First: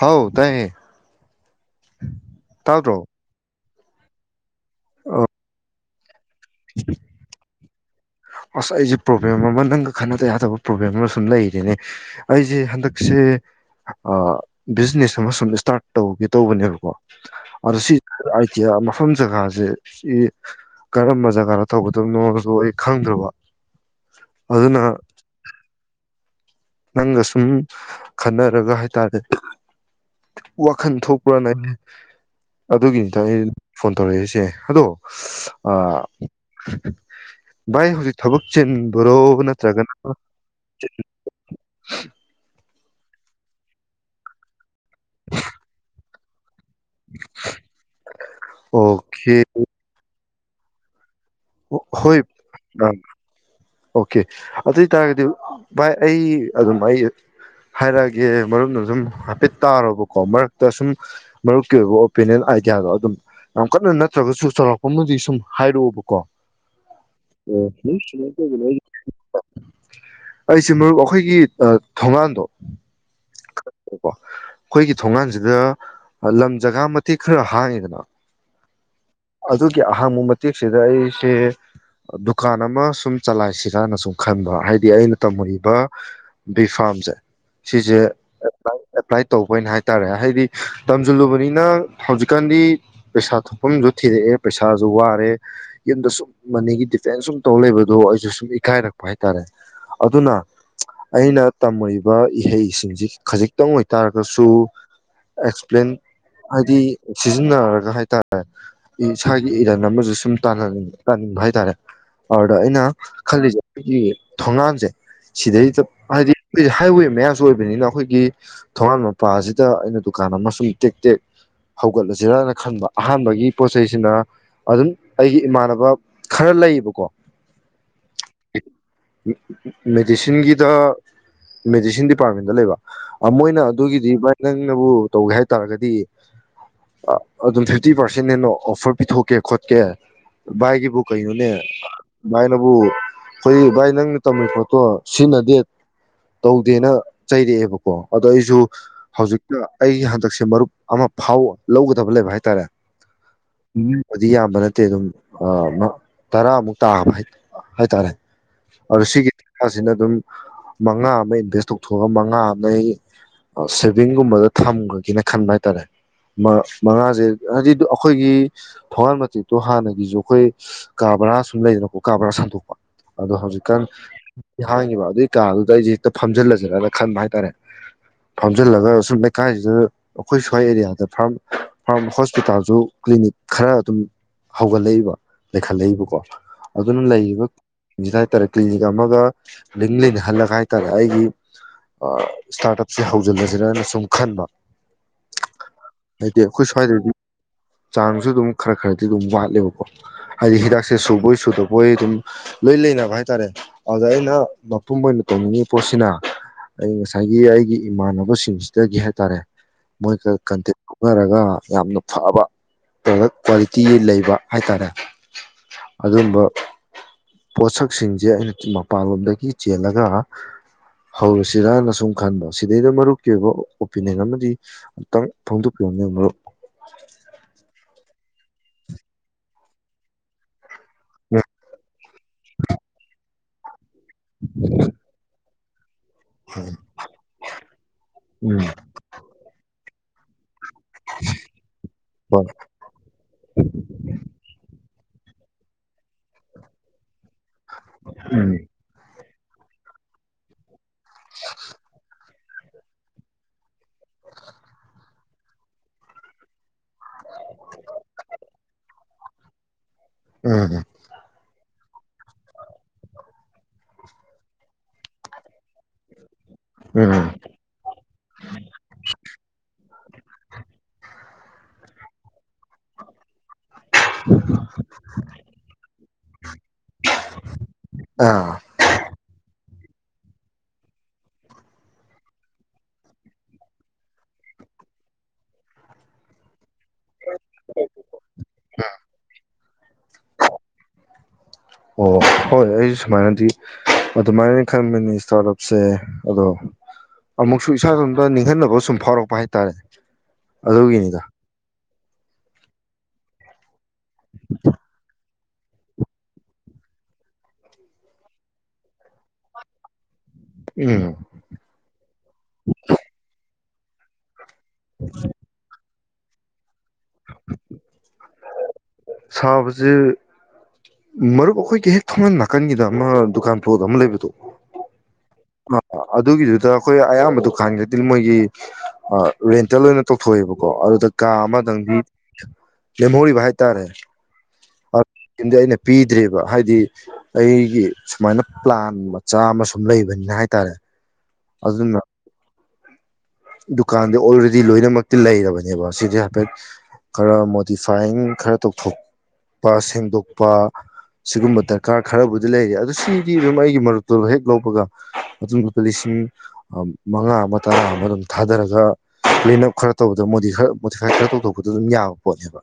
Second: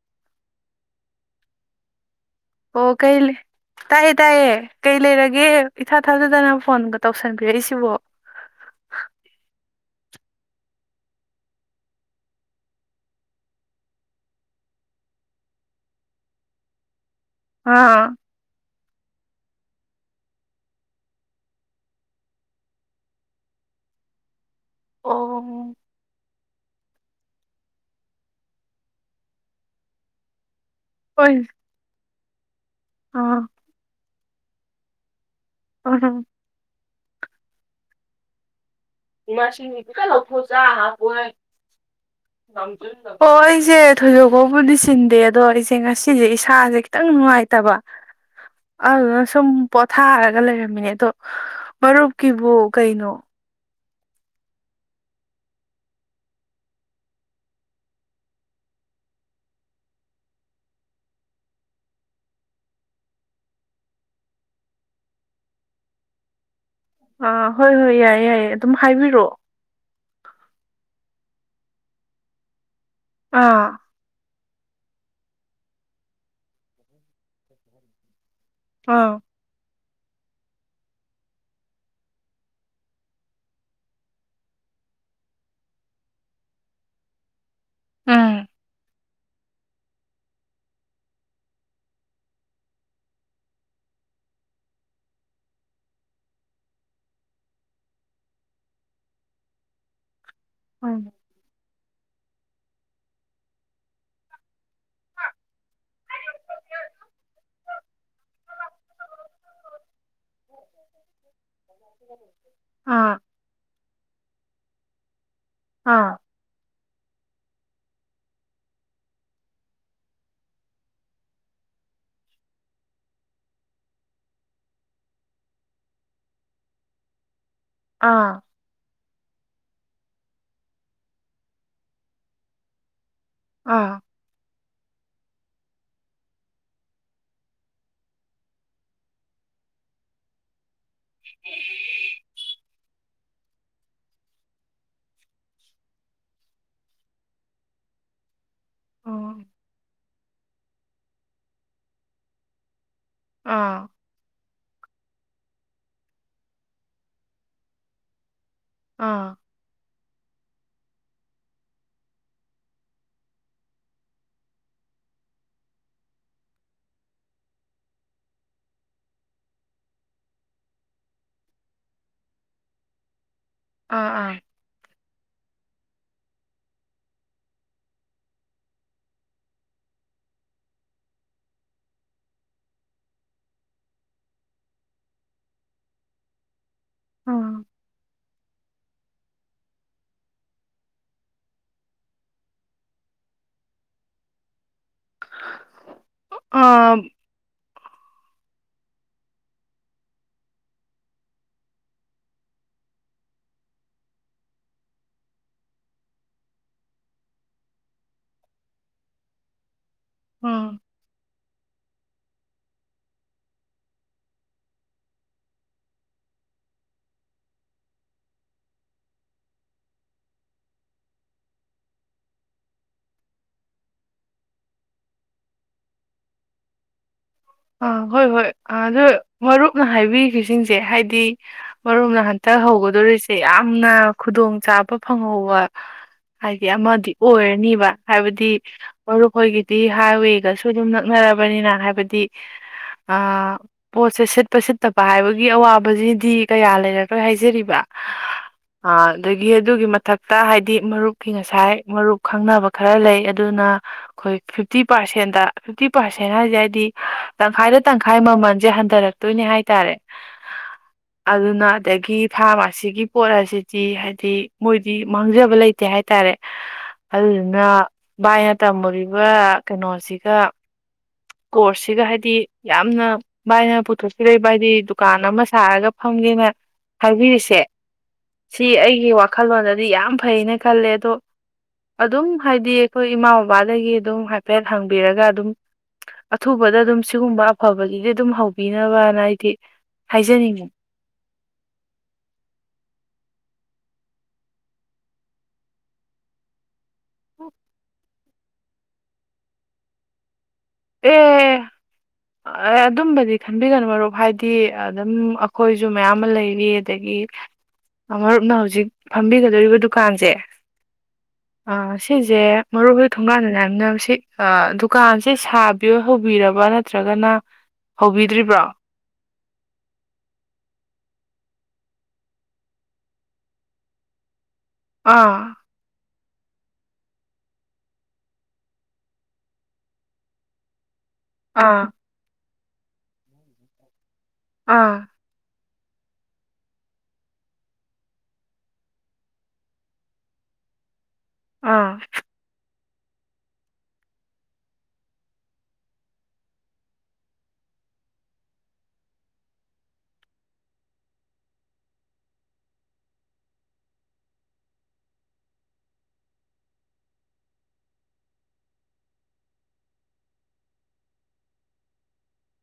ꯍꯥꯎ ꯇꯥꯏꯌꯦ ꯇꯥꯗ꯭ꯔꯣ [unintelligible] ꯇꯥꯏꯌꯦ ꯇꯥꯏꯌꯦ ꯀꯩ ꯑꯣ ꯂꯩꯔꯒꯦ ꯏꯊ ꯃꯊꯖꯗꯅ ꯐꯣꯟꯒ ꯇꯧꯁꯟꯕꯤꯔꯛꯏꯁꯤꯕꯣ ꯑꯁ ꯑꯩꯁꯦ ꯄ꯭ꯔꯣꯕ꯭ꯂꯦꯝ ꯑꯃ ꯅꯪꯒ ꯈꯟꯅꯗ ꯌꯥꯗꯕ ꯄ꯭ꯔꯣꯕ꯭ꯂꯦꯝ ꯑꯃ ꯁꯨꯝ ꯂꯩꯔꯤꯅꯦ ꯑꯩꯁꯦ ꯍꯟꯗꯛꯁꯦ ꯕꯤꯖꯤꯅꯦꯁ ꯑꯃ ꯁꯨꯝ ꯏꯁꯇꯥꯔꯠ ꯇꯧꯒꯦ ꯇꯧꯕꯅꯦꯕꯀꯣ ꯑ ꯁꯤ ꯑꯥ ꯃꯐꯝꯐꯝ ꯆꯒ ꯁꯦ ꯀꯔꯝꯕ ꯖꯒꯥꯗ ꯊꯧꯒꯗꯕꯅꯣꯁꯨ ꯑꯩ ꯈꯪꯗ꯭ꯔꯕ ꯑꯗꯨꯅ ꯑꯣ ꯅꯪꯒ ꯁꯨꯝ ꯈꯟꯅꯔꯒ ꯍꯥꯏꯇꯥꯔꯦ ꯋꯥꯈꯜ ꯍꯣꯏ ꯊꯣꯛꯄ꯭ꯔꯥꯅ ꯑꯗꯨꯒꯤꯅꯤꯗ ꯑꯥ ꯑꯩꯅ ꯐꯣꯟ ꯇꯧꯔꯛꯏꯁꯦ ꯑꯦ ꯍꯜꯂꯣ ꯑꯥ ꯎꯝ ꯚꯥꯏ ꯍꯧꯖꯤꯛ ꯊꯕꯛ ꯆꯤꯟ [unintelligible] [inaudible] ꯑꯣ ꯑꯩꯁꯦ ꯊꯣꯏꯗꯣꯛ ꯐꯥꯎꯕꯨꯗꯤ ꯆꯤꯟꯗꯦ ꯑꯗꯣ ꯑꯩꯁꯦ ꯉꯁꯤꯁꯦ ꯏꯁ ꯁꯥꯥꯁꯦ ꯈꯤꯇꯪ ꯅꯨꯡꯉꯥꯏꯇꯕ ꯑꯗꯨꯗꯨꯅ ꯑꯣꯀꯦ ꯁꯨꯝ ꯄꯣꯊꯥꯔꯒ ꯂꯩꯔꯝꯃꯤꯅꯦ ꯑꯗꯣ ꯍꯣꯏ ꯃꯔꯨꯞꯀꯤꯕꯨ ꯑ ꯀꯩꯅꯣ ꯑꯣꯀꯦ ꯑꯗꯨ ꯑꯣꯏ ꯇꯥꯔꯒꯗꯤ ꯚꯥꯏ ꯑꯩ ꯑꯗꯨꯝ ꯑꯩ ꯍꯥꯏꯔꯛꯑꯒꯦ ꯃꯔꯨꯞꯅ ꯑꯗꯨꯝ ꯍꯥꯏꯐꯦꯠ ꯇꯥꯔꯣꯕꯀꯣ ꯃꯔꯛꯇ ꯁꯨꯝ ꯃꯔꯨꯞꯀꯤ ꯑꯣꯏꯕ ꯑꯣꯄꯤꯅꯤꯌꯟ ꯑꯥꯏꯗꯤꯌꯥꯗꯣ ꯑꯗꯨꯝ ꯌꯥꯝ ꯀꯟꯅ ꯅꯠꯇ꯭ꯔꯒꯁꯨ ꯆꯥꯎꯔꯛꯄ ꯑꯃꯗꯤ ꯁꯨꯝ ꯍꯥꯏꯔꯛꯎꯕꯀꯣ ꯑ ꯍꯣꯏ ꯍꯣꯏ ꯌꯥꯏꯌꯦ ꯌꯥꯏꯌꯦ ꯑꯗꯨꯝ ꯍꯥꯏꯕꯤꯔꯛꯑꯣ ꯑꯩꯁꯦ ꯃꯔꯨꯞ ꯑꯩꯈꯣꯏꯒꯤ ꯑꯥ ꯊꯣꯡꯒꯥꯟꯗꯣ ꯑꯥ ꯀꯣ ꯑꯩꯈꯣꯏꯒꯤ ꯊꯣꯡꯒꯥꯟꯁꯤꯗ ꯂꯝ ꯖꯒꯥ ꯃꯇꯦꯛ ꯈꯔ ꯍꯥꯡꯉꯤꯗꯅ ꯑꯥꯎ ꯒꯤ ꯑꯍꯥꯡꯕ ꯃꯇꯦꯛꯁꯤꯗ ꯑꯩꯁꯦ ꯗꯨꯀꯥꯟ ꯑꯃ ꯁꯨꯝ ꯆꯂꯥꯏꯁꯤꯔꯥꯅ ꯁꯨꯝ ꯈꯟꯕ ꯍꯥꯏꯗꯤ ꯑꯩꯅ ꯇꯝꯃꯨꯔꯤꯕ ꯕꯤ ꯐꯥꯝꯁꯦ ꯎꯝ ꯑꯦꯄ꯭ꯂꯥꯏ ꯇꯧꯕꯅ ꯍꯥꯏ ꯇꯔꯦ ꯍꯥꯏꯗꯤ ꯇꯝꯁꯤꯜꯂꯨꯕꯅꯤꯅ ꯍꯧꯖꯤꯛꯀꯥꯟꯗꯤ ꯄꯩꯁꯥ ꯊꯣꯛꯐꯝꯁꯨ ꯊꯤꯔꯛꯑꯦ ꯄꯩꯁꯥꯁꯨ ꯋꯥꯔꯦ ꯌꯨꯝꯗ ꯁꯨꯝ ꯃꯅꯤꯒꯤ ꯗꯤꯐꯦꯟꯁ ꯁꯨꯝ ꯇꯧ ꯂꯩꯕꯗꯣ ꯑꯩꯁꯨ ꯁꯨꯝ ꯏꯀꯥꯏꯔꯛꯄ ꯍꯥꯏꯇꯥꯔꯦ ꯑꯗꯨꯅ ꯎꯝ ꯑꯩꯅ ꯇꯝꯃꯨꯔꯤꯕ ꯕ ꯏꯍꯩꯁꯤꯡꯁꯤ ꯈꯖꯤꯛꯇꯪ ꯑꯣꯏ ꯇꯥꯔꯒꯁꯨ ꯑꯦꯛꯁꯄ꯭ꯂꯦꯟ ꯍꯥꯏꯗꯤ ꯁꯤꯖꯤꯟꯅꯔꯒ ꯍꯥꯏꯇꯥꯔꯦ ꯏꯁꯥꯒꯤ ꯏꯔꯟ ꯑꯃꯁꯨ ꯁꯨꯝꯅꯤꯡ ꯇꯥꯅꯤꯡꯕ ꯍꯥꯏꯇꯥꯔꯦ ꯑꯗꯨꯗ ꯑꯩꯅ ꯑꯥ ꯈꯜꯂꯤꯁꯦ ꯑꯩꯈꯣꯏꯒꯤ ꯊꯣꯒꯥꯟꯁꯦ ꯁꯤꯗꯩꯗ ꯑꯥ ꯍꯥꯏꯗꯤ ꯍꯥꯏꯋꯦ ꯃꯌꯥꯁꯨ ꯑꯣꯏꯕꯅꯤꯅ ꯑꯈꯣꯏ ꯒꯤ ꯊꯣꯉꯥꯟ ꯃꯄꯥꯁꯤꯗ ꯑꯩꯅ ꯗꯨꯀꯥꯟ ꯑꯃꯁꯨꯡ ꯇꯦꯛ ꯇꯦꯛ ꯍꯧꯒꯠꯂꯁꯤꯔꯅ ꯈꯟꯕ ꯑꯍꯥꯟꯕꯒꯤ ꯄꯣꯠꯆꯩꯁꯤꯅ ꯑꯗꯨꯝ ꯑꯩꯒꯤ ꯏꯃꯥꯟꯅꯕ ꯈꯔ ꯂꯩꯌꯦꯕꯀꯣ ꯑꯥ ꯃꯦꯗꯤꯁꯤꯟꯒꯤꯗ ꯃꯦꯗꯤꯁꯤꯟ ꯗꯤꯄꯥꯔꯠꯃꯦꯟꯗ ꯂꯩꯕ ꯑꯃꯣꯏꯅ ꯑꯥ ꯑꯗꯨꯒꯤꯗꯤꯚꯥꯏ ꯅꯪ ꯅꯪ ꯅꯕꯨ ꯇꯧꯒꯦ ꯍꯥꯏ ꯇꯔꯗꯤ ꯑꯗꯨꯝ ꯊꯥꯔꯇꯤ ꯄ꯭ꯔꯁꯦꯟ ꯑꯣꯐ꯭ꯔꯄꯤꯊꯣꯛ ꯀꯦꯈꯣꯠꯀꯦ ꯚꯥꯏꯒꯤꯕꯨ ꯕꯨ ꯀꯩꯅꯣꯅꯦ ꯚꯥꯏꯅꯕꯨ ꯑꯩꯈꯣꯏ ꯚꯥꯏ ꯅꯪꯅ ꯇꯝꯃꯤ ꯄꯣꯠꯇꯣ ꯁꯤꯖꯤꯟꯅꯗꯦ ꯇꯧꯗꯦꯅ ꯆꯩꯔꯛꯑꯦꯕ ꯑꯣ ꯑꯗꯣ ꯑꯩꯁꯨ ꯑꯥ ꯍꯧꯖꯤꯛꯇ ꯑꯩ ꯍꯟꯗꯛꯁꯦ ꯃꯔꯨꯞ ꯑꯃ ꯐꯥꯎ ꯂꯧꯒꯗꯕ ꯂꯩꯕ ꯍꯥꯏꯇꯥꯔꯦ ꯑꯥ ꯃꯤꯕꯨꯗꯤ ꯌꯥꯝꯕ ꯅꯠꯇꯦ ꯑꯗꯨꯝ ꯑꯃ ꯇꯔꯥꯃꯨꯛ ꯇꯥꯕ ꯍꯥꯏ ꯍꯥꯏꯇꯥꯔꯦ ꯑꯗꯣ ꯁꯤꯒꯤ ꯑꯥ ꯇꯥꯁꯤꯅ ꯑꯗꯨꯝ ꯃꯉꯥ ꯑꯃ ꯏꯟꯚꯦꯁ ꯇꯧꯊꯣꯛꯑꯒ ꯃꯉꯥ ꯅꯩ ꯑꯥ ꯁꯦꯚꯤꯡꯒꯨꯝꯕꯗ ꯊꯝꯒ꯭ꯔꯥꯒꯦꯅ ꯈꯟꯕ ꯍꯥꯏꯇꯥꯔꯦ ꯃꯥ ꯃꯉꯥꯁꯦ ꯍꯥꯏꯗꯤ ꯑꯩꯈꯣꯏꯒꯤ ꯊꯣꯡꯒꯥꯥꯟ ꯃꯇꯦꯛꯇꯣ ꯍꯥꯟꯅꯒꯤꯁꯨ ꯑꯩꯈꯣꯏ ꯀꯥ ꯕꯔꯥ ꯁꯨꯝ ꯂꯩꯗꯅꯀꯣ ꯀꯥ ꯕꯔꯥ ꯁꯥꯟꯗꯣꯛꯄ ꯑꯗꯣ ꯍꯧꯖꯤꯛꯀꯥꯟ ꯑꯥ ꯑꯥ ꯃꯤ ꯍꯥꯡꯉꯤꯉꯤꯕ ꯑꯗꯨꯏ ꯀꯥꯗꯨ ꯑꯗ ꯑꯩꯁꯦ ꯍꯦꯛꯇ ꯐꯝꯖꯤꯜꯂꯁꯤꯔꯅ ꯈꯟꯕ ꯍꯥꯏꯇꯥꯔꯦ ꯐꯥꯝꯖꯤꯜꯂꯒ ꯁꯨꯝ ꯂꯩꯀꯥꯏꯁꯤꯗ ꯑꯩꯈꯣꯏ ꯁ꯭ꯋꯥꯏ ꯑꯦꯔꯤꯌꯥꯗ ꯐꯥꯔꯝ ꯐꯥꯔꯝ ꯍꯣꯁꯄꯤꯇꯥꯜꯁꯨ ꯀ꯭ꯂꯤꯅꯤꯛ ꯈꯔ ꯑꯗꯨꯝ ꯍꯧꯒꯠꯂꯛꯏꯕ ꯂꯩꯈꯠꯂꯛꯏꯕꯀꯣ ꯑꯗꯨꯅ ꯂꯩꯔꯤꯕꯥ ꯎꯝ ꯖꯤꯖꯥꯢꯟ ꯍꯥꯏꯇꯥꯔꯦ ꯀ꯭ꯂꯅꯤꯛ [unintelligible] ꯑꯃꯒ ꯂꯤꯡ ꯂꯩꯅꯍꯜꯂꯒ ꯍꯥꯏꯇꯥꯔꯦ ꯑꯩꯒꯤ ꯑꯥ ꯏꯁꯇꯥꯔꯠ ꯑꯞꯁꯦ ꯍꯧꯖꯤꯜꯂꯁꯤꯔꯅ ꯁꯨꯝ ꯈꯟꯕ ꯍꯥꯏꯗꯤ ꯑꯩꯈꯣꯢ ꯁ꯭ꯋꯥꯢꯗꯗꯤ ꯆꯥꯡꯁꯨ ꯑꯗꯨꯝ ꯈꯔ ꯈꯔꯗꯤ ꯑꯗꯨꯝ ꯋꯥꯠꯂꯦꯕꯀꯣ ꯍꯥꯏꯗꯤ ꯍꯤꯗꯥꯛꯁꯦ ꯁꯨꯕꯣꯏ ꯁꯨꯗꯕꯣꯏ ꯑꯗꯨꯝ ꯂꯣꯏ ꯂꯩꯅꯕ ꯍꯥꯏ ꯇꯔꯦ ꯑꯗꯨꯗ ꯑꯩꯅ ꯃꯄꯨꯝ ꯑꯣꯏꯅ ꯇꯧꯅꯤꯡꯉꯤ ꯄꯣꯠꯁꯤꯅ ꯑꯩ ꯉꯁꯥꯏꯒꯤ ꯑꯩꯒꯤ ꯏꯃꯥꯟꯅꯕꯁꯤꯡꯁꯤꯗꯒꯤ ꯍꯥꯏ ꯇꯔꯦ ꯃꯣꯏꯒ ꯀꯟꯇꯦꯛ ꯂꯧꯅꯔꯒ ꯌꯥꯝꯅ ꯐꯕ ꯄ꯭ꯔꯗꯛ ꯀ꯭ꯋꯥꯂꯤꯇꯤ ꯂꯩꯕ ꯍꯥꯏ ꯇꯥꯔꯦ ꯑꯗꯨꯝꯕ ꯄꯣꯠꯁꯛꯁꯤꯡꯁꯦ ꯑꯩꯅ ꯃꯄꯥꯟꯂꯣꯝꯗꯒꯤ ꯆꯦꯜꯂꯒ ꯍꯧꯔꯁꯤꯔꯅ ꯁꯨꯝ ꯈꯟꯕ ꯁꯤꯗꯩꯗ ꯃꯔꯨꯞꯀꯤ ꯑꯣꯏꯕ ꯑꯣꯄꯤꯅꯤꯌꯟ ꯑꯃꯗꯤ ꯑꯃꯨꯛꯇꯪ ꯐꯣꯡꯗꯣꯛꯄꯤꯔꯝꯃꯨꯅꯦ ꯃꯔꯨꯞ ꯑ ꯍꯣꯏ ꯍꯣꯏ ꯑꯗꯨ ꯃꯔꯨꯞꯅ ꯍꯥꯏꯕꯤꯈꯤ ꯁꯤꯡꯁꯦ ꯁꯦ ꯍꯥꯏꯗꯤ ꯃꯔꯨꯝꯅ ꯍꯟꯇꯛ ꯍꯧꯒꯗꯣꯔꯤꯁꯦ ꯑꯦ ꯌꯥꯝꯅ ꯈꯨꯗꯣꯡ ꯆꯥꯕ ꯐꯪꯍꯧꯕ ꯍꯥꯏꯗꯤ ꯑꯃꯗꯤ ꯑꯣꯏꯔꯅꯤꯕ ꯍꯥꯏꯕꯗꯤ ꯎꯝ ꯃꯔꯨꯞꯍꯣꯏꯒꯤꯗꯤ ꯍꯥꯏꯋꯦꯒꯁꯨ ꯑꯗꯨꯝ ꯅꯛꯅꯔꯕꯅꯤꯅ ꯍꯥꯏꯕꯗꯤ ꯍꯣꯏ ꯑ ꯄꯣꯠꯁꯦ ꯁꯤꯠꯄ ꯁꯤꯠꯇ ꯄꯥ ꯍꯥꯏꯕꯒꯤ ꯑꯋꯥꯕꯁꯤꯗꯤ ꯀꯌꯥ ꯂꯩꯔꯔꯣꯏ ꯍꯥꯏꯖꯔꯤ ꯕ ꯎꯝ ꯑꯥ ꯑꯗꯒꯤ ꯑꯗꯨꯒꯤ ꯃꯊꯛꯇ ꯍꯥꯏꯗꯤ ꯃꯔꯨꯞꯀꯤ ꯉꯁꯥꯏ ꯃꯔꯨꯞ ꯈꯪꯅꯕ ꯈꯔ ꯂꯩ ꯑꯗꯨꯅ ꯑꯩꯈꯣꯏ ꯐꯤꯐꯇꯤ ꯄꯥꯔꯁꯦꯟ ꯗꯥ ꯐꯤꯐꯇꯤ ꯄꯔꯁꯦꯟ ꯍꯥꯏꯁꯦ ꯍꯥꯏꯗꯤ ꯇꯪꯈꯥꯏꯗ ꯇꯪꯈꯥꯏ ꯃꯃꯜꯁꯦ ꯍꯟꯊꯔꯛ ꯗꯣꯏꯅꯦ ꯍꯥꯏꯇꯥꯔꯦ ꯎꯝ ꯑꯗꯨꯅ ꯑꯗꯒꯤ ꯐꯥꯔꯃꯥꯁꯤꯒꯤ ꯄꯣꯠ ꯑꯁꯤꯗꯤ ꯍꯥꯏꯗꯤ ꯃꯣꯏꯗꯤ ꯃꯥꯡꯖꯕ ꯂꯩꯇꯦ ꯍꯥꯏꯇꯥꯔꯦ ꯎꯝ ꯑꯗꯨꯗꯨꯅ ꯚꯥꯏꯅ ꯇꯝꯃꯨꯔꯤꯕ ꯀꯩꯅꯣꯁꯤꯒ ꯀꯣꯔꯁꯁꯤꯒ ꯍꯥꯏꯗꯤ ꯌꯥꯝꯅ ꯃꯥꯏꯅ ꯄꯨꯊꯣꯛꯄꯤꯔꯛꯏ ꯕꯥ ꯍꯥꯏꯗꯤ ꯗꯨꯀꯥꯟ ꯑꯃ ꯁꯥꯔꯒ ꯐꯪꯒꯦꯅ ꯍꯥꯏꯕꯤꯔꯤꯁꯦ ꯑꯥ ꯁꯤ ꯑꯩꯒꯤ ꯋꯥꯈꯜꯂꯣꯟꯗ ꯍꯥꯏꯗꯤ ꯌꯥꯝ ꯐꯩꯅ ꯈꯜꯂꯦ ꯑꯗꯣ ꯑꯗꯨꯝ ꯍꯥꯏꯗꯤ ꯑꯩꯈꯣꯏ ꯏꯃꯥ ꯕꯕꯥꯗꯒꯤ ꯑꯗꯨꯝ ꯍꯥꯏꯐꯦꯠ ꯍꯪꯕꯤꯔꯒ ꯑꯗꯨꯝ ꯑꯊꯨ ꯑꯗꯗꯨꯡ ꯁꯤꯒꯨꯝꯕ ꯑꯐꯕꯒꯤꯗꯤ ꯑꯗꯨꯝ ꯍꯧꯕꯤꯅꯕꯅ ꯑꯩꯗꯤ ꯍꯥꯏꯖꯅꯤꯡꯉ ꯑꯣ ꯍꯣꯏ ꯑꯩꯁꯨ ꯁꯨꯃꯥꯏꯅꯗꯤ ꯑꯗꯨꯃꯥꯏꯅ ꯈꯟꯕꯅꯤ ꯏꯁꯇꯥꯔꯠ ꯑꯞꯁꯦ ꯑꯗꯣ ꯑꯃꯨꯛꯁꯨ ꯏꯁꯥ ꯑ ꯅꯤꯡꯍꯟꯅꯕ ꯁꯨꯝ ꯐꯥꯎꯔꯛꯄ ꯍꯥꯏꯇꯥꯔꯦ ꯑꯗꯨꯒꯤꯅꯤꯗ ꯑꯦ ꯑꯗꯨꯝꯕꯗꯤ ꯈꯟꯕꯤꯒꯅꯨ ꯃꯔꯨꯞ ꯍꯥꯏꯗꯤ ꯑꯗꯨꯝ ꯑꯩꯈꯣꯏꯁꯨ ꯃꯌꯥꯝ ꯑꯃ ꯂꯩꯔꯤ ꯑꯗꯒꯤ ꯃꯔꯨꯞꯅ ꯍꯧꯖꯤꯛ ꯐꯝꯕꯤꯒꯗꯧꯔꯤꯕ ꯗꯨꯀꯥꯟꯁꯦ ꯎꯝ ꯑ ꯁꯤꯁꯦ ꯃꯔꯨꯞꯍꯣꯏ ꯊꯣꯡꯒꯥꯟꯗꯅꯅꯦ ꯁꯤ ꯗꯨꯀꯥꯟꯁꯦ ꯁꯥꯥꯕꯤꯌꯣ ꯍꯧꯕꯤꯔꯕ ꯅꯠꯇ꯭ꯔꯒꯅ ꯍꯧꯕꯤꯗ꯭ꯔꯤꯕ꯭ꯔꯣ ꯁꯥꯕꯁꯦ ꯃꯔꯨꯞ ꯑꯩꯈꯣꯏꯒꯤ ꯍꯦꯛ ꯊꯧꯅ ꯅꯥꯀꯟꯒꯤꯗ ꯑꯃ ꯗꯨꯀꯥꯟ ꯄ꯭ꯂꯣꯠ ꯑꯃ ꯂꯩꯕꯗꯣ ꯑꯥ ꯑꯗꯨꯒꯤꯗꯨꯗ ꯑꯩꯈꯣꯏ ꯑꯌꯥꯝꯕ ꯗꯨꯀꯥꯟꯒꯤꯗꯗꯤ ꯃꯣꯏꯒꯤ ꯔꯦꯟꯇꯦꯜ ꯑꯣꯏꯅ ꯇꯧꯊꯣꯛꯑꯦꯕꯀꯣ ꯑꯗꯨꯗ ꯀꯥ ꯑꯥ ꯑꯃꯗꯪꯗꯤ ꯂꯦꯝꯍꯧꯔꯤꯕ ꯍꯥꯏꯇꯥꯔꯦ ꯑꯥ ꯗꯤ ꯑꯩꯅ ꯄꯤꯗ꯭ꯔꯦꯕ ꯍꯥꯏꯗꯤ ꯑꯩꯒꯤ ꯁꯨꯃꯥꯏꯅ ꯄ꯭ꯂꯥꯟ ꯃꯆꯥ ꯑꯃ ꯁꯨꯝ ꯂꯩꯕꯅꯤꯅ ꯍꯥꯏꯇꯥꯔꯦ ꯑꯥ ꯑꯗꯨꯅ ꯗꯨꯀꯥꯟꯗ ꯑꯣꯜꯔꯦꯗꯤ ꯂꯣꯏꯅꯃꯛꯇꯤ ꯂꯩꯔꯕꯅꯦꯕ ꯁꯤꯁ ꯍꯥꯏꯐꯦꯠ ꯈꯔ ꯃꯣꯗꯤꯐꯥꯏꯤꯡ ꯈꯔ ꯇꯧꯊꯣꯛꯄ ꯁꯦꯡꯗꯣꯛꯄ ꯁꯤꯒꯨꯝꯕ ꯗꯔꯀꯥꯔ ꯈꯔꯕꯨꯗꯤ ꯂꯩꯔꯤ ꯑꯗꯨꯗꯣ ꯁꯤꯗꯤ ꯑꯗꯨꯝ ꯑꯩꯒꯤ ꯃꯔꯛꯇꯨꯗ ꯍꯦꯛ ꯂꯧꯕꯒ ꯃꯇꯨꯡ ꯂꯨꯄꯥ ꯂꯤꯁꯤꯡ ꯃꯉꯥ ꯑꯃ ꯇꯔꯥ ꯑꯃ ꯑꯗꯨꯝ ꯊꯥꯗꯔꯒ ꯀ꯭ꯂꯤꯟ ꯑꯞ ꯈꯔ ꯇꯧꯕꯗ ꯃꯣꯗꯤ ꯈꯔ ꯃꯣꯗꯤꯐꯥꯏ ꯈꯔ ꯇꯧꯊꯣꯛꯄꯗ ꯑꯗꯨꯝ ꯌꯥꯕ ꯄꯣꯠꯅꯦꯕ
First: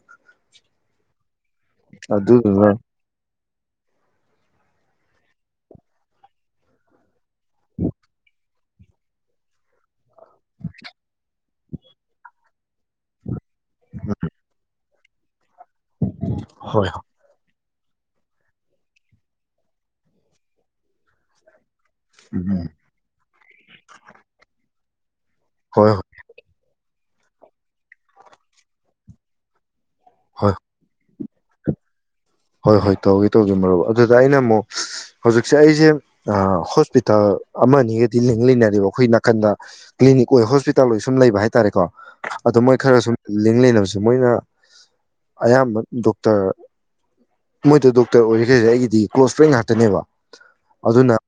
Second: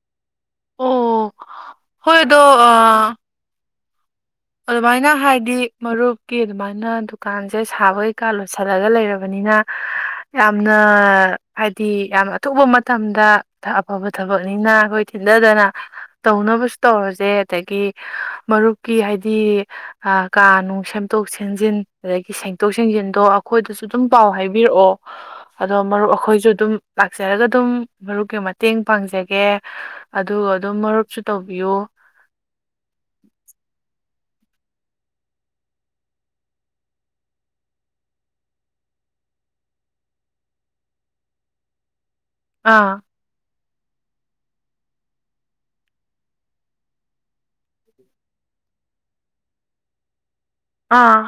ꯑꯣ ꯍꯣꯏꯗꯣ ꯑꯗꯨꯗꯨꯅ ꯑ ꯑꯗꯨꯃꯥꯏꯅ ꯍꯥꯏꯗꯤ ꯃꯔꯨꯞꯀꯤ ꯑꯗꯨꯃꯥꯏꯅ ꯗꯨꯀꯥꯟꯁꯦ ꯁꯥꯕ ꯀꯩꯀꯥ ꯂꯣꯏꯁꯤꯜꯂꯒ ꯂꯩꯔꯕꯅꯤꯅ ꯌꯥꯝꯅ ꯍꯥꯏꯗꯤ ꯌꯥꯝꯅ ꯑꯊꯨꯕ ꯃꯇꯝꯗ ꯑꯐꯕ ꯊꯕꯛꯅꯤꯅ ꯑꯩꯈꯣꯏ ꯊꯤꯟꯗꯗꯅ ꯇꯧꯅꯕꯁꯨ ꯍꯣꯏ ꯇꯧꯔꯁꯦ ꯑꯗꯒꯤ ꯃꯔꯨꯞꯀꯤ ꯍꯥꯏꯗꯤ ꯗꯤ ꯀꯥ ꯅꯨꯡ ꯁꯦꯝꯗꯣꯛ ꯁꯦꯝꯖꯤꯟ ꯑꯗꯒꯤ ꯎꯝ ꯁꯦꯡꯇꯣꯛ ꯁꯦꯡꯖꯤꯟꯗꯣ ꯑꯩꯈꯣꯏꯗꯁꯨ ꯑꯗꯨꯝ ꯄꯥꯎ ꯍꯥꯏꯕꯤꯔꯛꯑꯣ ꯑꯗꯣ ꯍꯣꯏ ꯃꯔꯨꯞ ꯑꯩꯈꯣꯏꯁꯨ ꯑꯗꯨꯝ ꯂꯥꯛꯆꯔꯒ ꯑꯗꯨꯝ ꯃꯔꯨꯞꯀꯤ ꯃꯇꯦꯡ ꯄꯥꯡꯖꯒꯦ ꯑꯗꯨ ꯍꯣꯏ ꯑꯗꯨꯝ ꯃꯔꯨꯞꯁꯨ ꯇꯧꯕꯤꯌꯣ ꯍꯣꯏ ꯍꯣꯏ ꯇꯧꯒꯦ ꯇꯧꯖꯦ ꯃꯔꯨꯞ ꯑꯗꯨꯗ ꯑꯩꯅ ꯑꯃꯨꯛ ꯍꯧꯖꯤꯛꯁꯦ ꯑꯩꯁꯦ ꯑ ꯍꯣꯁꯄꯤꯇꯥꯜ ꯑꯃꯅꯤꯒꯗꯤ ꯂꯦꯡꯃꯤꯟꯅꯔꯤꯕ ꯈꯣꯢ ꯅꯥꯀꯟꯗ ꯀꯂꯤꯅꯤꯛ ꯑꯣꯏ ꯍꯣꯁꯄꯤꯇꯥꯜ ꯑꯣꯏ ꯂꯩꯕ ꯍꯥꯢꯇꯥꯔꯦꯀꯣ ꯑꯗꯣ ꯃꯣꯏ ꯈꯔ ꯑꯥ ꯁꯨꯝ ꯂꯤꯡ ꯂꯩꯅ ꯁ ꯃꯣꯏꯅ ꯑꯌꯥꯝꯕ ꯗꯣꯛꯇꯔ ꯃꯣꯏꯗ ꯗꯣꯛꯇꯔ ꯑꯣꯏꯔꯤꯈꯩꯁꯦ ꯑꯩꯒꯤꯗꯤ ꯀ꯭ꯂꯣꯁ ꯐ꯭ꯔꯦꯟ ꯉꯥꯛꯇꯅꯦꯕ ꯑꯗꯨꯅ ꯑꯥ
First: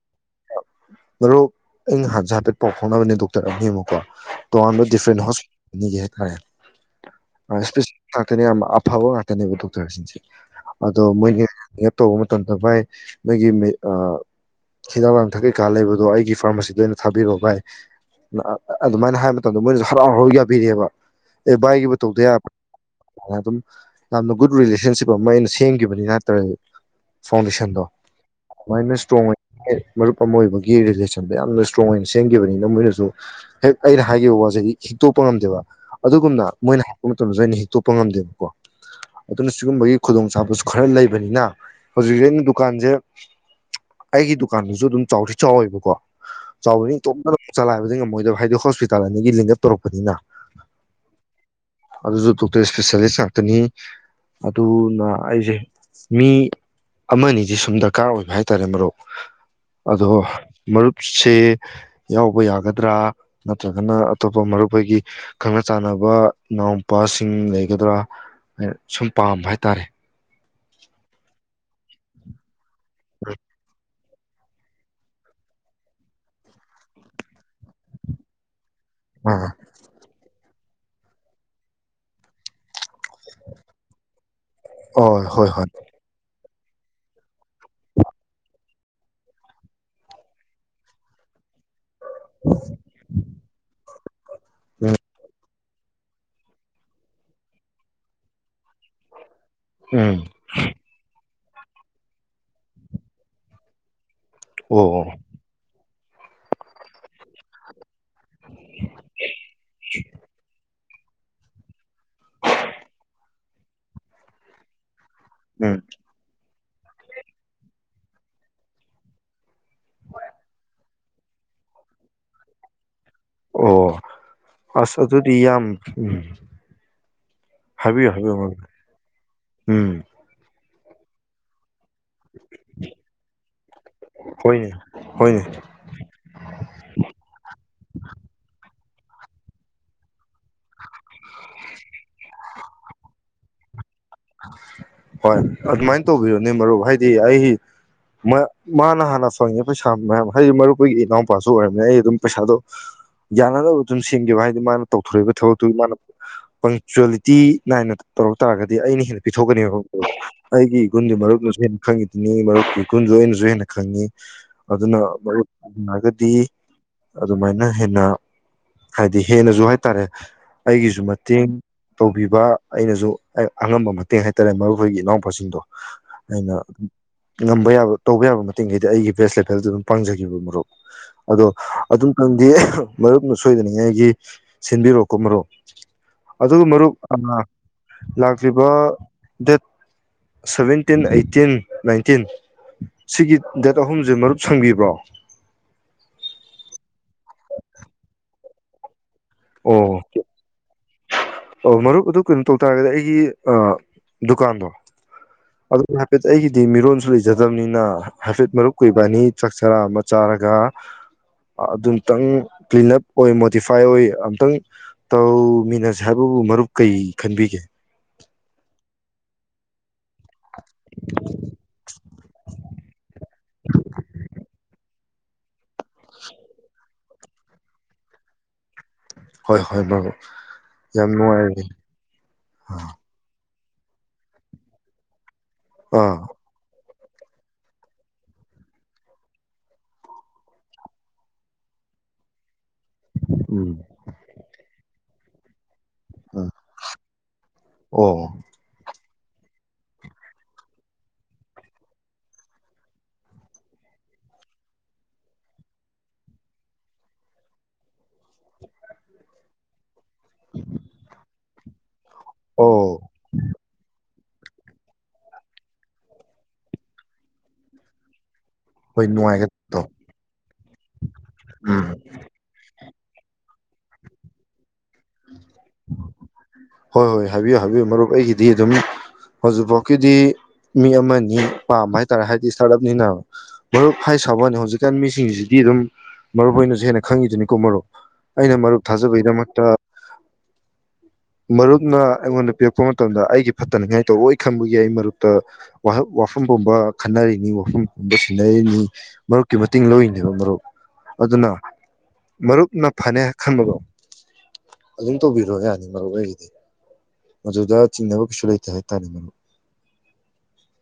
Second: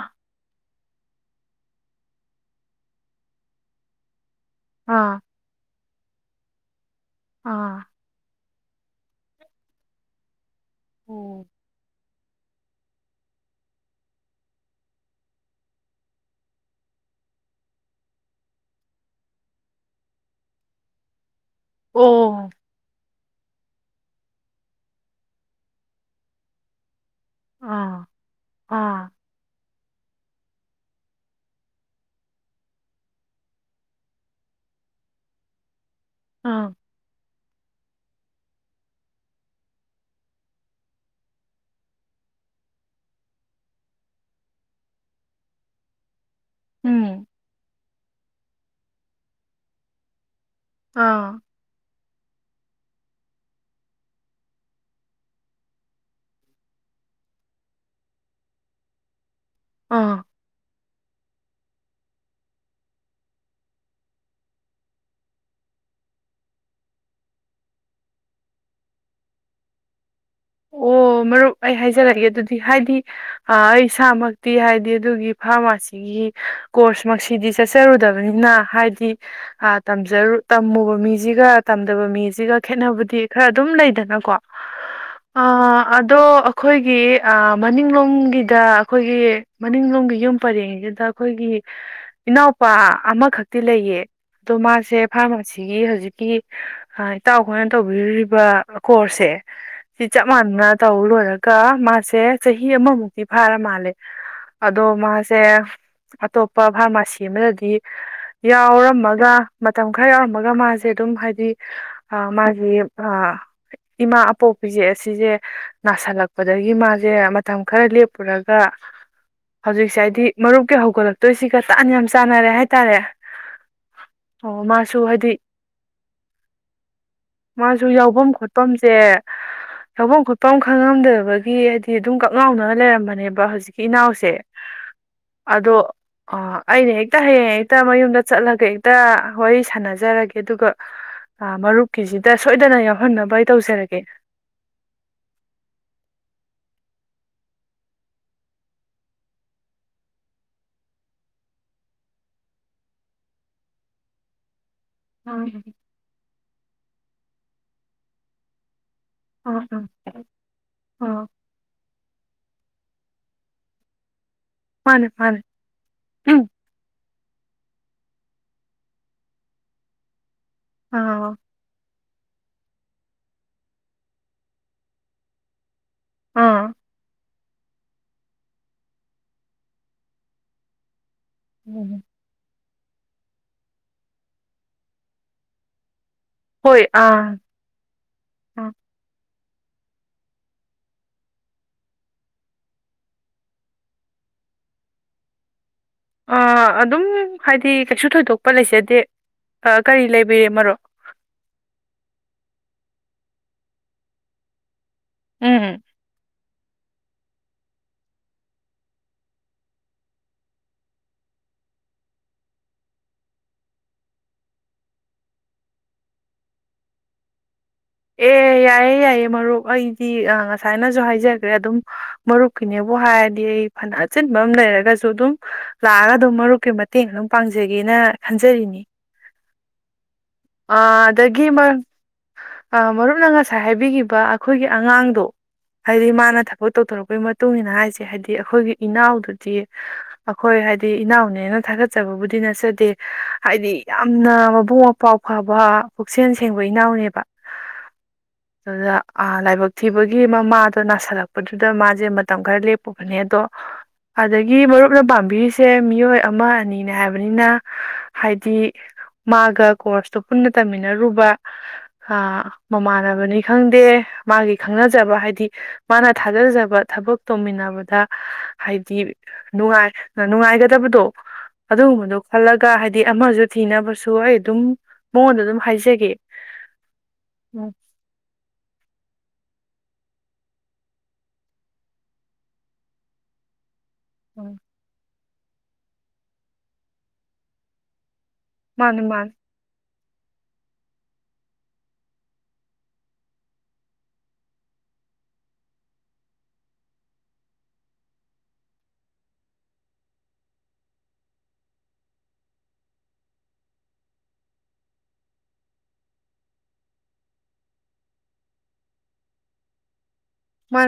ꯃꯔꯨꯞ ꯑꯩꯩ ꯅꯍꯥꯟꯁꯦ ꯍꯥꯏꯐꯦꯠ ꯄꯥꯎ ꯐꯥꯎꯅꯕꯅꯦ ꯗꯣꯛꯇꯔ ꯑꯅꯤꯅꯦꯕꯀꯣ ꯇꯣꯉꯥꯟꯕ ꯗꯤꯐ꯭ꯔꯦꯟ ꯑꯥ ꯍꯣꯁ ꯑꯅꯤꯖꯦ [unintelligible] ꯑ ꯑꯥ ꯁ꯭ꯄꯦꯁ꯭ꯌꯦꯂꯤ ꯉꯥꯛ ꯇꯅꯦꯕ ꯑꯐꯕ ꯉꯥꯛꯇꯅꯦꯕ ꯗꯣꯛꯇꯔꯁꯤꯡꯁꯦ ꯑꯗꯣ ꯃꯣꯏꯒꯤ ꯑꯣ ꯑꯦꯞ ꯇꯧꯕ ꯃꯇꯝꯗ ꯚꯥꯏ ꯅꯣꯏꯒꯤ ꯃꯤ ꯑꯥ ꯍꯤꯗꯥꯛ ꯂꯥꯡꯊꯛ ꯀꯩꯀꯥ ꯂꯩꯕꯗꯣ ꯑꯩꯒꯤ ꯐꯥꯔꯝꯃꯥꯁꯤꯗ ꯑꯣꯏꯅ ꯊꯥꯕꯤꯔꯛꯑꯣ ꯚꯥꯏ ꯑ ꯑꯗꯨꯃꯥꯏꯅ ꯍꯥꯏꯕ ꯃꯇꯝꯗ ꯃꯣꯏꯅꯁꯨ ꯍꯔꯥꯎ ꯍꯔꯥꯎ ꯌꯥꯕꯤꯔꯛꯑꯦꯕ ꯑꯦ ꯚꯥꯏꯒꯤꯕꯨ ꯇꯧꯗ ꯑꯣ ꯌꯥꯕ꯭ꯔꯣ ꯑꯗꯨꯝ ꯌꯥꯝꯅ ꯒꯨꯗ ꯔꯤꯂꯦꯁꯟꯁꯤꯞ ꯑꯃ ꯑꯩꯅ ꯁꯤ ꯁꯦꯝꯈꯤꯕꯅꯤ ꯅꯠꯇ꯭ꯔ ꯐꯥꯎꯟꯗꯦꯁꯟꯗꯣ ꯑꯥ ꯑꯗꯨꯃꯥꯏꯅ ꯑꯥ ꯁꯇ꯭ꯔꯣꯡ ꯑꯣꯏꯅ ꯃꯔꯨꯞ ꯑꯃ ꯑꯣꯏꯕꯒꯤ ꯔꯤꯂꯦꯁꯟꯗ ꯌꯥꯝꯅ ꯁꯇ꯭ꯔꯣꯡ ꯑꯣꯏꯅ ꯁꯦꯝꯈꯤꯕꯅꯤꯅ ꯃꯣꯏꯅꯁꯨ ꯍꯦꯛ ꯑꯩꯅ ꯍꯥꯏꯈꯤꯕ ꯋꯥꯁꯦ ꯍꯤꯛꯇꯣꯛꯄ ꯉꯝꯗꯦꯕ ꯑꯗꯨꯒꯨꯝꯅ ꯑꯥ ꯃꯣꯏꯅ ꯍꯥꯏ ꯗꯖꯨ ꯑꯩꯅ ꯍꯤꯛꯇꯣꯛꯄ ꯉꯝꯗꯦꯕꯀꯣ ꯑꯗꯨꯅ ꯁꯤꯒꯨꯝꯕꯒꯤ ꯈꯨꯗꯣꯡ ꯆꯥꯕꯁꯨ ꯈꯔ ꯂꯩꯕꯅꯤꯅ ꯍꯧꯖꯤꯛꯁꯦ ꯑꯩꯅ ꯗꯨꯀꯥꯟꯁꯦ ꯑꯩꯒꯤ ꯗꯨꯀꯥꯟꯗꯨꯁꯨ ꯑꯗꯨꯝ ꯆꯥꯎꯗꯤ ꯆꯥꯎꯋꯦꯕꯀꯣ ꯆꯥꯎꯕꯅꯤꯅ ꯎꯝ ꯢꯇꯣꯝꯇ ꯗꯨꯝ ꯆꯂꯥꯏꯕꯗꯤ ꯉꯝ ꯃꯣꯏꯗꯣ ꯍꯥꯏꯗꯣ ꯍꯣꯁꯄꯤꯇꯥꯜ ꯑꯅꯤꯒꯤ ꯂꯤꯡ ꯑꯞ ꯇꯧꯔꯛꯄꯅꯤꯅ ꯑꯥ ꯑꯗꯨꯁꯨ ꯗꯣꯛꯇꯔ ꯁ꯭ꯄꯦꯁ꯭ꯌꯦꯂꯤꯁ ꯉꯥꯛꯇꯅꯤ ꯑꯗꯨꯅ ꯑꯩꯁꯦ ꯃꯤ ꯑꯃꯅꯤꯁꯦ ꯁꯨꯝ ꯗꯔꯀꯥꯔ ꯑꯣꯏꯕ ꯍꯥꯏꯇꯥꯔꯦ ꯃꯔꯨꯞ ꯑꯗꯣ ꯑꯥ ꯃꯔꯨꯞꯁꯦ ꯌꯥꯎꯕ ꯌꯥꯒꯗ꯭ꯔ ꯅꯠꯇ꯭ꯔꯒꯅ ꯑꯇꯣꯞꯄ ꯃꯔꯨꯞꯈꯣꯏꯒꯤ ꯈꯪꯅ ꯆꯥꯟꯅꯕ ꯏꯅꯥꯎꯄꯥꯁꯤꯡ ꯂꯩꯒꯗ꯭ꯔ ꯑꯩꯅ ꯁꯨꯝ ꯄꯥꯝꯕ ꯍꯥꯏꯇꯔꯦ ꯑꯣ ꯃꯔꯨꯞ ꯑꯩ ꯍꯥꯏꯖꯔꯒꯦ ꯑꯗꯨꯗꯤ ꯍꯥꯏꯗꯤ ꯑ ꯑꯩ ꯏꯁꯥꯃꯛꯇꯤ ꯍꯥꯏꯗꯤ ꯑꯗꯨꯒꯤ ꯐꯥꯔꯃꯥꯁꯤꯒꯤ ꯀꯣꯔꯁ ꯃꯛꯁꯤꯗꯤ ꯆꯠꯆꯔꯨꯗꯕꯅꯤꯅ ꯍꯥꯏ ꯗꯤ ꯑꯥ ꯑ ꯇꯝꯖꯔꯨ ꯇꯝꯃꯨꯕ ꯃꯤꯁꯤꯒ ꯇꯝꯗꯕ ꯃꯤꯁꯤꯒ ꯈꯦꯠꯅ ꯗꯤ ꯈꯔ ꯑꯗꯨꯝ ꯂꯩꯗꯅꯀꯣ ꯍꯣꯏ ꯍꯣꯏ ꯍꯣꯏ ꯑꯥ ꯑꯗꯣ ꯑꯈꯣꯏꯒꯤ ꯑꯥ ꯃꯅꯤꯡꯂꯣꯝꯒꯤꯗ ꯑꯈꯣꯏꯒꯤ ꯃꯅꯤꯡꯂꯣꯝꯒꯤ ꯌꯨꯝ ꯄꯔꯦꯡꯁꯤꯗ ꯑꯈꯣꯏꯒꯤ ꯏꯅꯥꯎꯄꯥ ꯑꯃꯈꯛꯇꯤ ꯂꯩꯌꯦ ꯇꯣ ꯃꯥꯁꯦ ꯐꯥꯔꯃꯁ ꯁꯤꯒꯤ ꯍꯧꯖꯤꯛꯀꯤ ꯑꯥ ꯏꯇꯥꯎ ꯈꯣꯏꯅ ꯇꯧꯕꯤꯔꯤꯕ ꯀꯣꯔꯁꯁꯦ ꯁꯤ ꯎꯝ ꯆꯄ ꯃꯥꯟꯅꯥ ꯇꯧꯜ ꯂꯧꯔ ꯀ ꯃꯥꯁꯦ ꯆꯍꯤ ꯑꯃꯃꯨꯛꯇꯤ ꯐꯔꯥ ꯃꯥꯜꯂꯦ ꯎꯝ ꯑꯣ ꯑꯗꯣ ꯃꯥꯁꯦ ꯑꯇꯣꯞꯄ ꯐꯥꯔꯃꯁꯤ ꯑꯃꯗꯗꯤ ꯌꯥꯎꯔꯝꯃꯒ ꯃꯇꯝ ꯈꯔ ꯌꯥꯎꯔꯝꯃꯒ ꯃꯥꯁꯦ ꯑꯗꯨꯝ ꯍꯥꯏꯗꯤ ꯑꯥ ꯃꯥꯒꯤ ꯑꯥ ꯏꯃꯥ ꯑꯄꯣꯛ ꯕꯤꯖꯤꯑꯦꯁ ꯁꯤꯁꯦ ꯅꯥꯁꯜꯂꯛ ꯑꯗꯒꯤ ꯃꯥꯁꯦ ꯃꯇꯝ ꯈꯔ ꯂꯦꯞꯄꯨꯔꯒ ꯍꯧꯖꯤꯛꯁꯦ ꯍꯥꯏꯗꯤ ꯃꯔꯨꯞꯀꯤ ꯍꯧꯒꯠꯂꯛꯇꯣꯏꯁꯤꯒ ꯇꯥꯟ ꯌꯥꯝ ꯆꯥꯟꯅꯔꯦ ꯍꯥꯏꯇꯥꯔꯦ ꯑꯣ ꯑꯣ ꯑꯁ ꯃꯥꯁꯨ ꯑꯗꯨꯗꯤ ꯍꯥꯏꯗꯤ ꯌꯥꯝ ꯎꯝ ꯃꯥꯁꯨ ꯍꯥꯏꯕꯤꯌꯨ ꯌꯥꯎꯐꯝ ꯍꯥꯏꯕꯤꯌꯨ ꯈꯣꯠꯐꯝꯁꯦ ꯎꯝ ꯁꯃꯨꯡ ꯄꯪꯪꯡ ꯇꯨꯈꯝꯗꯕꯒꯤ ꯑꯗꯨꯝ ꯀꯛꯉꯥꯎꯅ ꯂꯩꯔꯝꯕꯅꯦꯕ ꯍꯧꯖꯤꯛꯀꯤ ꯏꯅꯥꯎꯁꯦ ꯍꯣꯏꯅꯦ ꯍꯣꯏꯅꯦ ꯑꯗꯣ ꯑꯥ ꯑꯩꯅ ꯍꯦꯛꯇ ꯍꯥꯌꯦꯡ ꯍꯦꯛꯇ ꯃꯌꯨꯝꯗ ꯆꯠꯂꯒ ꯇ ꯋꯥꯔꯤ ꯁꯥꯟꯅꯖꯔꯒꯦ ꯑꯗꯨꯒ ꯃꯔꯨꯞꯀꯤꯁꯤꯗ ꯁꯣꯏꯗꯅ ꯌꯥꯎꯍꯟꯅꯕ ꯇꯧꯖꯔꯒꯦ ꯍꯣꯏ ꯑꯗꯨꯃꯥꯏꯅ ꯇꯧꯕꯤꯔꯣꯅꯦ ꯃꯔꯨꯞ ꯍꯥꯏꯗꯤ ꯑꯩ ꯃꯥꯅ ꯃꯥꯅ ꯍꯥꯟꯅ ꯐꯪꯉꯩ ꯄꯩꯁꯥ ꯃꯌꯥꯝ ꯍꯥꯏꯗꯤ ꯃꯔꯨꯞꯈꯣꯒꯤ ꯏꯅꯥꯎꯄꯥꯁꯨ ꯑꯣꯏꯔꯅꯤꯅ ꯑꯩ ꯑꯗꯨꯝ ꯄꯩꯁꯥꯗꯣ ꯌꯥꯅꯅꯕ ꯑꯗꯨꯝ ꯁꯦꯟꯒꯦꯕ ꯍꯥꯏꯗꯤ ꯃꯥꯅ ꯇꯧꯊꯣꯔꯛꯏꯕ ꯑꯥ ꯊꯕꯛꯇꯨꯒꯤ ꯃꯥꯅ ꯄꯪꯆꯨꯜꯂꯤ ꯇꯤ ꯅꯥꯏꯅ ꯇꯧꯔꯛ ꯇꯥꯔꯒꯗꯤ ꯑꯩꯅ ꯍꯦ ꯍꯦꯟꯅ ꯑꯥ ꯄꯤꯊꯣꯛꯀꯅꯤꯕ ꯑꯥ ꯑꯩꯒꯤ ꯏꯒꯨꯟꯗꯤ ꯑꯥ ꯃꯔꯨꯞꯅꯁꯨ ꯍꯦꯟꯅ ꯈꯪꯉꯤ ꯅꯤ ꯃꯔꯨꯄꯀꯤ ꯑꯈꯣꯏ ꯂꯣꯢꯅꯁꯨ ꯍꯦꯟꯅ ꯈꯪꯉꯤ ꯑꯗꯨꯅ ꯃꯥꯅꯦ ꯃꯥꯅꯦ ꯃꯔꯨꯄ ꯐꯪꯉꯒꯗꯤ ꯎꯝ ꯑꯗꯨꯃꯥꯏꯅ ꯍꯦꯟꯅ ꯍꯥꯏꯗꯤ ꯍꯦꯟꯅꯁꯨ ꯍꯥꯏꯇꯥꯔꯦ ꯑꯩꯒꯤꯁꯨ ꯑꯥ ꯃꯇꯦꯡ ꯇꯧꯕꯤꯕ ꯑꯩꯅꯁꯨ ꯑꯉꯝꯕ ꯃꯇ ꯃꯇꯦꯡ ꯍꯥꯏꯇꯥꯔꯦ ꯃꯔꯨꯞ ꯍꯣꯏꯒꯤ ꯏꯅꯥꯎꯄꯥꯁꯤꯡꯗꯣ ꯑꯩꯅ ꯑꯥ ꯎꯝ ꯉꯝꯕ ꯌꯥꯕ ꯇꯧꯕ ꯌꯥꯕ ꯃꯇꯦꯡꯈꯩꯗꯤ ꯑꯩꯒꯤ ꯕꯦꯁ ꯂꯦꯚꯦꯜꯗ ꯑꯗꯨꯝ ꯄꯥꯡꯖꯒꯦꯕ ꯃꯔꯨꯞ ꯑꯗꯣ ꯑꯗꯨꯝꯇꯪꯗꯤ ꯑꯍ ꯃꯔꯨꯞꯅ ꯁꯣꯏꯗꯅꯤꯡꯉꯥꯏꯒꯤ ꯁꯤꯟꯕꯤꯔꯛꯑꯣꯀꯣ ꯃꯔꯨꯞ ꯑꯗꯨꯒ ꯃꯔꯨꯞ ꯑꯥ ꯂꯥꯛꯂꯤꯕ ꯗꯦꯠ ꯁꯚꯦꯟꯇꯤꯟ ꯑꯩꯠꯇꯤꯟ ꯅꯥꯏꯟꯇꯤꯟ ꯁꯤꯒꯤ ꯗꯦꯠ ꯑꯍꯨꯝꯁꯦ ꯃꯔꯨꯞ ꯁꯪꯕꯤꯕ꯭ꯔꯣ ꯑ ꯑꯗꯨꯝ ꯍꯥꯏꯗꯤ ꯀꯩꯁꯨ ꯊꯣꯏꯗꯣꯛꯄ ꯂꯩꯖꯗꯦ ꯑꯣ ꯀꯔꯤ ꯂꯩꯕꯤꯔꯦ ꯃꯔꯨꯞ ꯑꯣ ꯃꯔꯨꯞ ꯑꯗꯨ ꯀꯩꯅꯣ ꯇꯧ ꯇꯥꯔꯒꯗꯤ ꯑꯩꯒꯤ ꯗꯨꯀꯥꯟꯗꯣ ꯎꯝ ꯑꯗꯨ ꯍꯥꯏꯐꯦꯠꯇꯤ ꯑꯩꯑꯤ ꯍꯥꯏꯗꯤ ꯃꯤꯔꯣꯟꯁꯨ ꯂꯩꯖꯗꯕꯅꯤꯅ ꯍꯥꯏꯐꯦꯠ ꯃꯔꯨꯞꯀꯥ ꯏꯕꯥꯅꯤ ꯆꯥꯛ ꯆꯔꯥ ꯑꯃ ꯆꯥꯔꯒ ꯑꯗꯨꯝꯇꯪ ꯀ꯭ꯂꯤꯟ ꯑꯞ ꯑꯣꯏ ꯃꯣꯗꯤꯐꯥꯏ ꯑꯣꯏ ꯑꯝꯇꯪ ꯇꯧꯃꯤꯟꯅꯁꯤ ꯍꯥꯏꯕꯕꯨ [unintelligible] ꯃꯔꯨꯞ ꯀꯩ ꯈꯟꯕꯤꯒꯦ ꯑꯦ ꯌꯥꯏꯌꯦ ꯌꯥꯏꯌꯦ ꯃꯔꯨꯞ ꯑꯩ ꯗꯤ ꯉꯁꯥꯏꯅꯁꯨ ꯍꯥꯏꯖꯈ꯭ꯔꯦ ꯑꯗꯨꯝ ꯃꯔꯨꯞꯀꯤꯅꯦꯕꯨ ꯍꯥꯏꯔꯗꯤ ꯑꯩ ꯐꯅ ꯑꯆꯤꯟꯕ ꯑꯃ ꯂꯩꯔꯒꯁꯨ ꯗꯨꯗꯨꯝ ꯂꯥꯛꯑꯒ ꯑꯗꯨꯝ ꯃꯔꯨꯞꯀꯤ ꯃꯠ ꯃꯇꯦꯡ ꯑꯗꯨꯝ ꯄꯥꯡꯖꯒꯦꯅ ꯈꯟꯖꯔꯤꯅꯤ ꯍꯣꯏ ꯍꯣꯏ ꯃꯔꯨꯞ ꯑꯥ ꯌꯥꯝ ꯑꯗꯒꯤ ꯃꯥ ꯅꯨꯡꯉꯥꯏꯔꯦ ꯑꯥ ꯃꯔꯨꯞꯅ ꯉꯁꯥꯢ ꯉꯁꯥꯏ ꯍꯥꯏꯕꯤꯒꯤꯕ ꯑꯩꯈꯣꯏꯒꯤ ꯑꯉꯥꯡꯗꯣ ꯍꯥꯏꯗꯤ ꯑꯥ ꯃꯥꯅ ꯊꯕꯛ ꯇꯧꯊꯣꯔꯛꯄ ꯒꯤ ꯃꯇꯨꯡꯏꯟꯅ ꯍꯥꯏꯁꯦ ꯍꯥꯏꯗꯤ ꯑꯩꯈꯣꯏꯒꯤ ꯏꯅꯥꯎꯗꯨꯗꯤ ꯑꯩꯈꯣꯏ ꯍꯥꯏꯗꯤ ꯏꯅꯥꯎꯅꯦꯅ ꯊꯥꯒꯠꯆꯕꯕꯨꯗꯤ ꯅꯠꯆꯗꯦ ꯇꯦꯍꯥꯏꯗꯤ ꯎꯝ ꯌꯥꯝꯅ ꯃꯕꯨꯛ ꯃꯄꯥꯎ ꯐꯕ ꯄꯨꯛꯆꯦꯜ ꯎꯝ ꯁꯦꯡꯕ ꯏꯅꯥꯎꯅꯦꯕ ꯑꯣ ꯑꯗꯨꯗ ꯑꯥ ꯂꯥꯏꯕꯛ ꯊꯤꯕꯒꯤ ꯃꯃꯥꯗꯣ ꯅꯥꯁꯤꯜꯂꯛꯄꯗꯨꯗ ꯃꯥꯁꯦ ꯃꯇꯝ ꯈꯔ ꯂꯦꯞꯄꯨꯕꯅꯦ ꯑꯗꯣ ꯑꯗꯒꯤ ꯃꯔꯨꯞꯅ ꯄꯥꯝꯕꯤꯔꯤꯁꯦ ꯃꯤꯑꯣꯏ ꯑꯃ ꯑꯅꯤꯅꯦ ꯍꯥꯏꯕꯅꯤꯅ ꯍꯥꯏꯗꯤ ꯃꯥꯒ ꯀꯣꯁ ꯇꯣ ꯄꯨꯟꯅ ꯇꯝꯃꯤꯟꯅꯔꯨꯕ ꯑ ꯑꯣ ꯃꯃꯥꯟꯅꯕꯅꯤ ꯈꯪꯗꯦ ꯃꯥꯒꯤ ꯈꯪꯅꯖꯕ ꯍꯥꯏꯗꯤ ꯃꯥꯅ ꯊꯥꯖꯖꯕ ꯊꯕꯛ ꯇꯧꯃꯤꯟꯅꯕꯗ ꯍꯣꯏ ꯍꯥꯏꯗꯤ ꯅꯨꯡꯉꯥꯏꯒꯗꯣ ꯅꯨꯡꯉꯥꯏ ꯅꯨꯡꯉꯥꯏꯒꯗꯕꯗꯣ ꯎꯝ ꯑꯗꯨꯒꯨꯝꯕꯗꯣ ꯈꯜꯂꯒ ꯍꯥꯏꯗꯤ ꯗꯤ ꯑꯃꯁꯨ ꯊꯤꯅꯕꯁꯨ ꯑꯩ ꯑꯗꯨꯝ ꯃꯉꯣꯟꯗ ꯑꯗꯨꯝ ꯍꯥꯏꯖꯒꯦ ꯍꯣꯏ ꯍꯣꯏ ꯍꯥꯏꯕꯤꯌꯨ ꯎꯝ ꯍꯥꯏꯕꯤꯌꯨ ꯃꯔꯨꯞ ꯑꯩꯒꯤꯗꯤ ꯑꯗꯨꯝ ꯍꯧꯖꯤꯛꯐꯥꯎ ꯀꯤꯗꯤ ꯃꯤ ꯑꯃꯅꯤ ꯄꯥꯝꯕ ꯍꯥꯏꯇꯥꯔꯦ ꯍꯥꯏꯗꯤ ꯁ꯭ꯇꯥꯥꯔꯠ ꯑꯞꯅꯤꯅ ꯃꯔꯨꯞ ꯍꯥꯏ ꯁꯥꯕꯅꯤ ꯎꯝ ꯍꯧꯖꯤꯛꯀꯥꯟ ꯃꯤꯁꯤꯡꯁꯤ ꯗꯤ ꯑꯗꯨꯝ ꯃꯔꯨꯞ ꯑꯣꯏꯅꯁꯨ ꯍꯦꯟꯅ ꯈꯪꯉꯤꯗꯨꯅꯤꯀꯣ ꯃꯔꯨꯞ ꯑꯩꯅ ꯃꯔꯨꯞ ꯃꯥꯅꯦ ꯃꯥꯅꯦ ꯊꯥꯖꯕꯩꯗꯃꯛꯇ ꯃꯔꯨꯞꯅ ꯑꯩꯉꯣꯟꯗ ꯄꯤꯔꯛꯄ ꯃꯇꯝꯗ ꯑꯩꯒꯤ ꯐꯠꯇꯅꯤꯡꯉꯥꯏ ꯇꯧꯔꯑꯣꯏ ꯈꯟꯕꯒꯤ ꯑꯩ ꯃꯔꯨꯞꯇ ꯋꯥꯐꯝ ꯄꯨꯝꯕ ꯈꯟꯅꯔꯤꯅꯤ ꯋꯥꯐꯝ ꯄꯨꯝꯕ ꯁꯤꯟꯅꯔꯤꯅꯤ ꯃꯔꯨꯞꯀꯤ ꯃꯇꯦꯡ ꯂꯧꯔꯤꯅꯦꯕ ꯃꯔꯨꯞ ꯑꯗꯨꯅ ꯃꯔꯨꯞꯅ ꯐꯅꯦ ꯈꯟꯕꯗꯣ ꯑꯗꯨꯝ ꯇꯧꯕꯤꯔꯣ ꯌꯥꯅꯤ ꯃꯔꯨꯞ ꯑꯩꯒꯤꯗꯤ ꯃꯗꯨꯗ ꯆꯤꯡꯅꯕ ꯀꯩꯁꯨ ꯂꯩꯇꯦ ꯍꯥꯏꯇꯥꯔꯦ ꯃꯔꯨꯞ ꯃꯥꯅ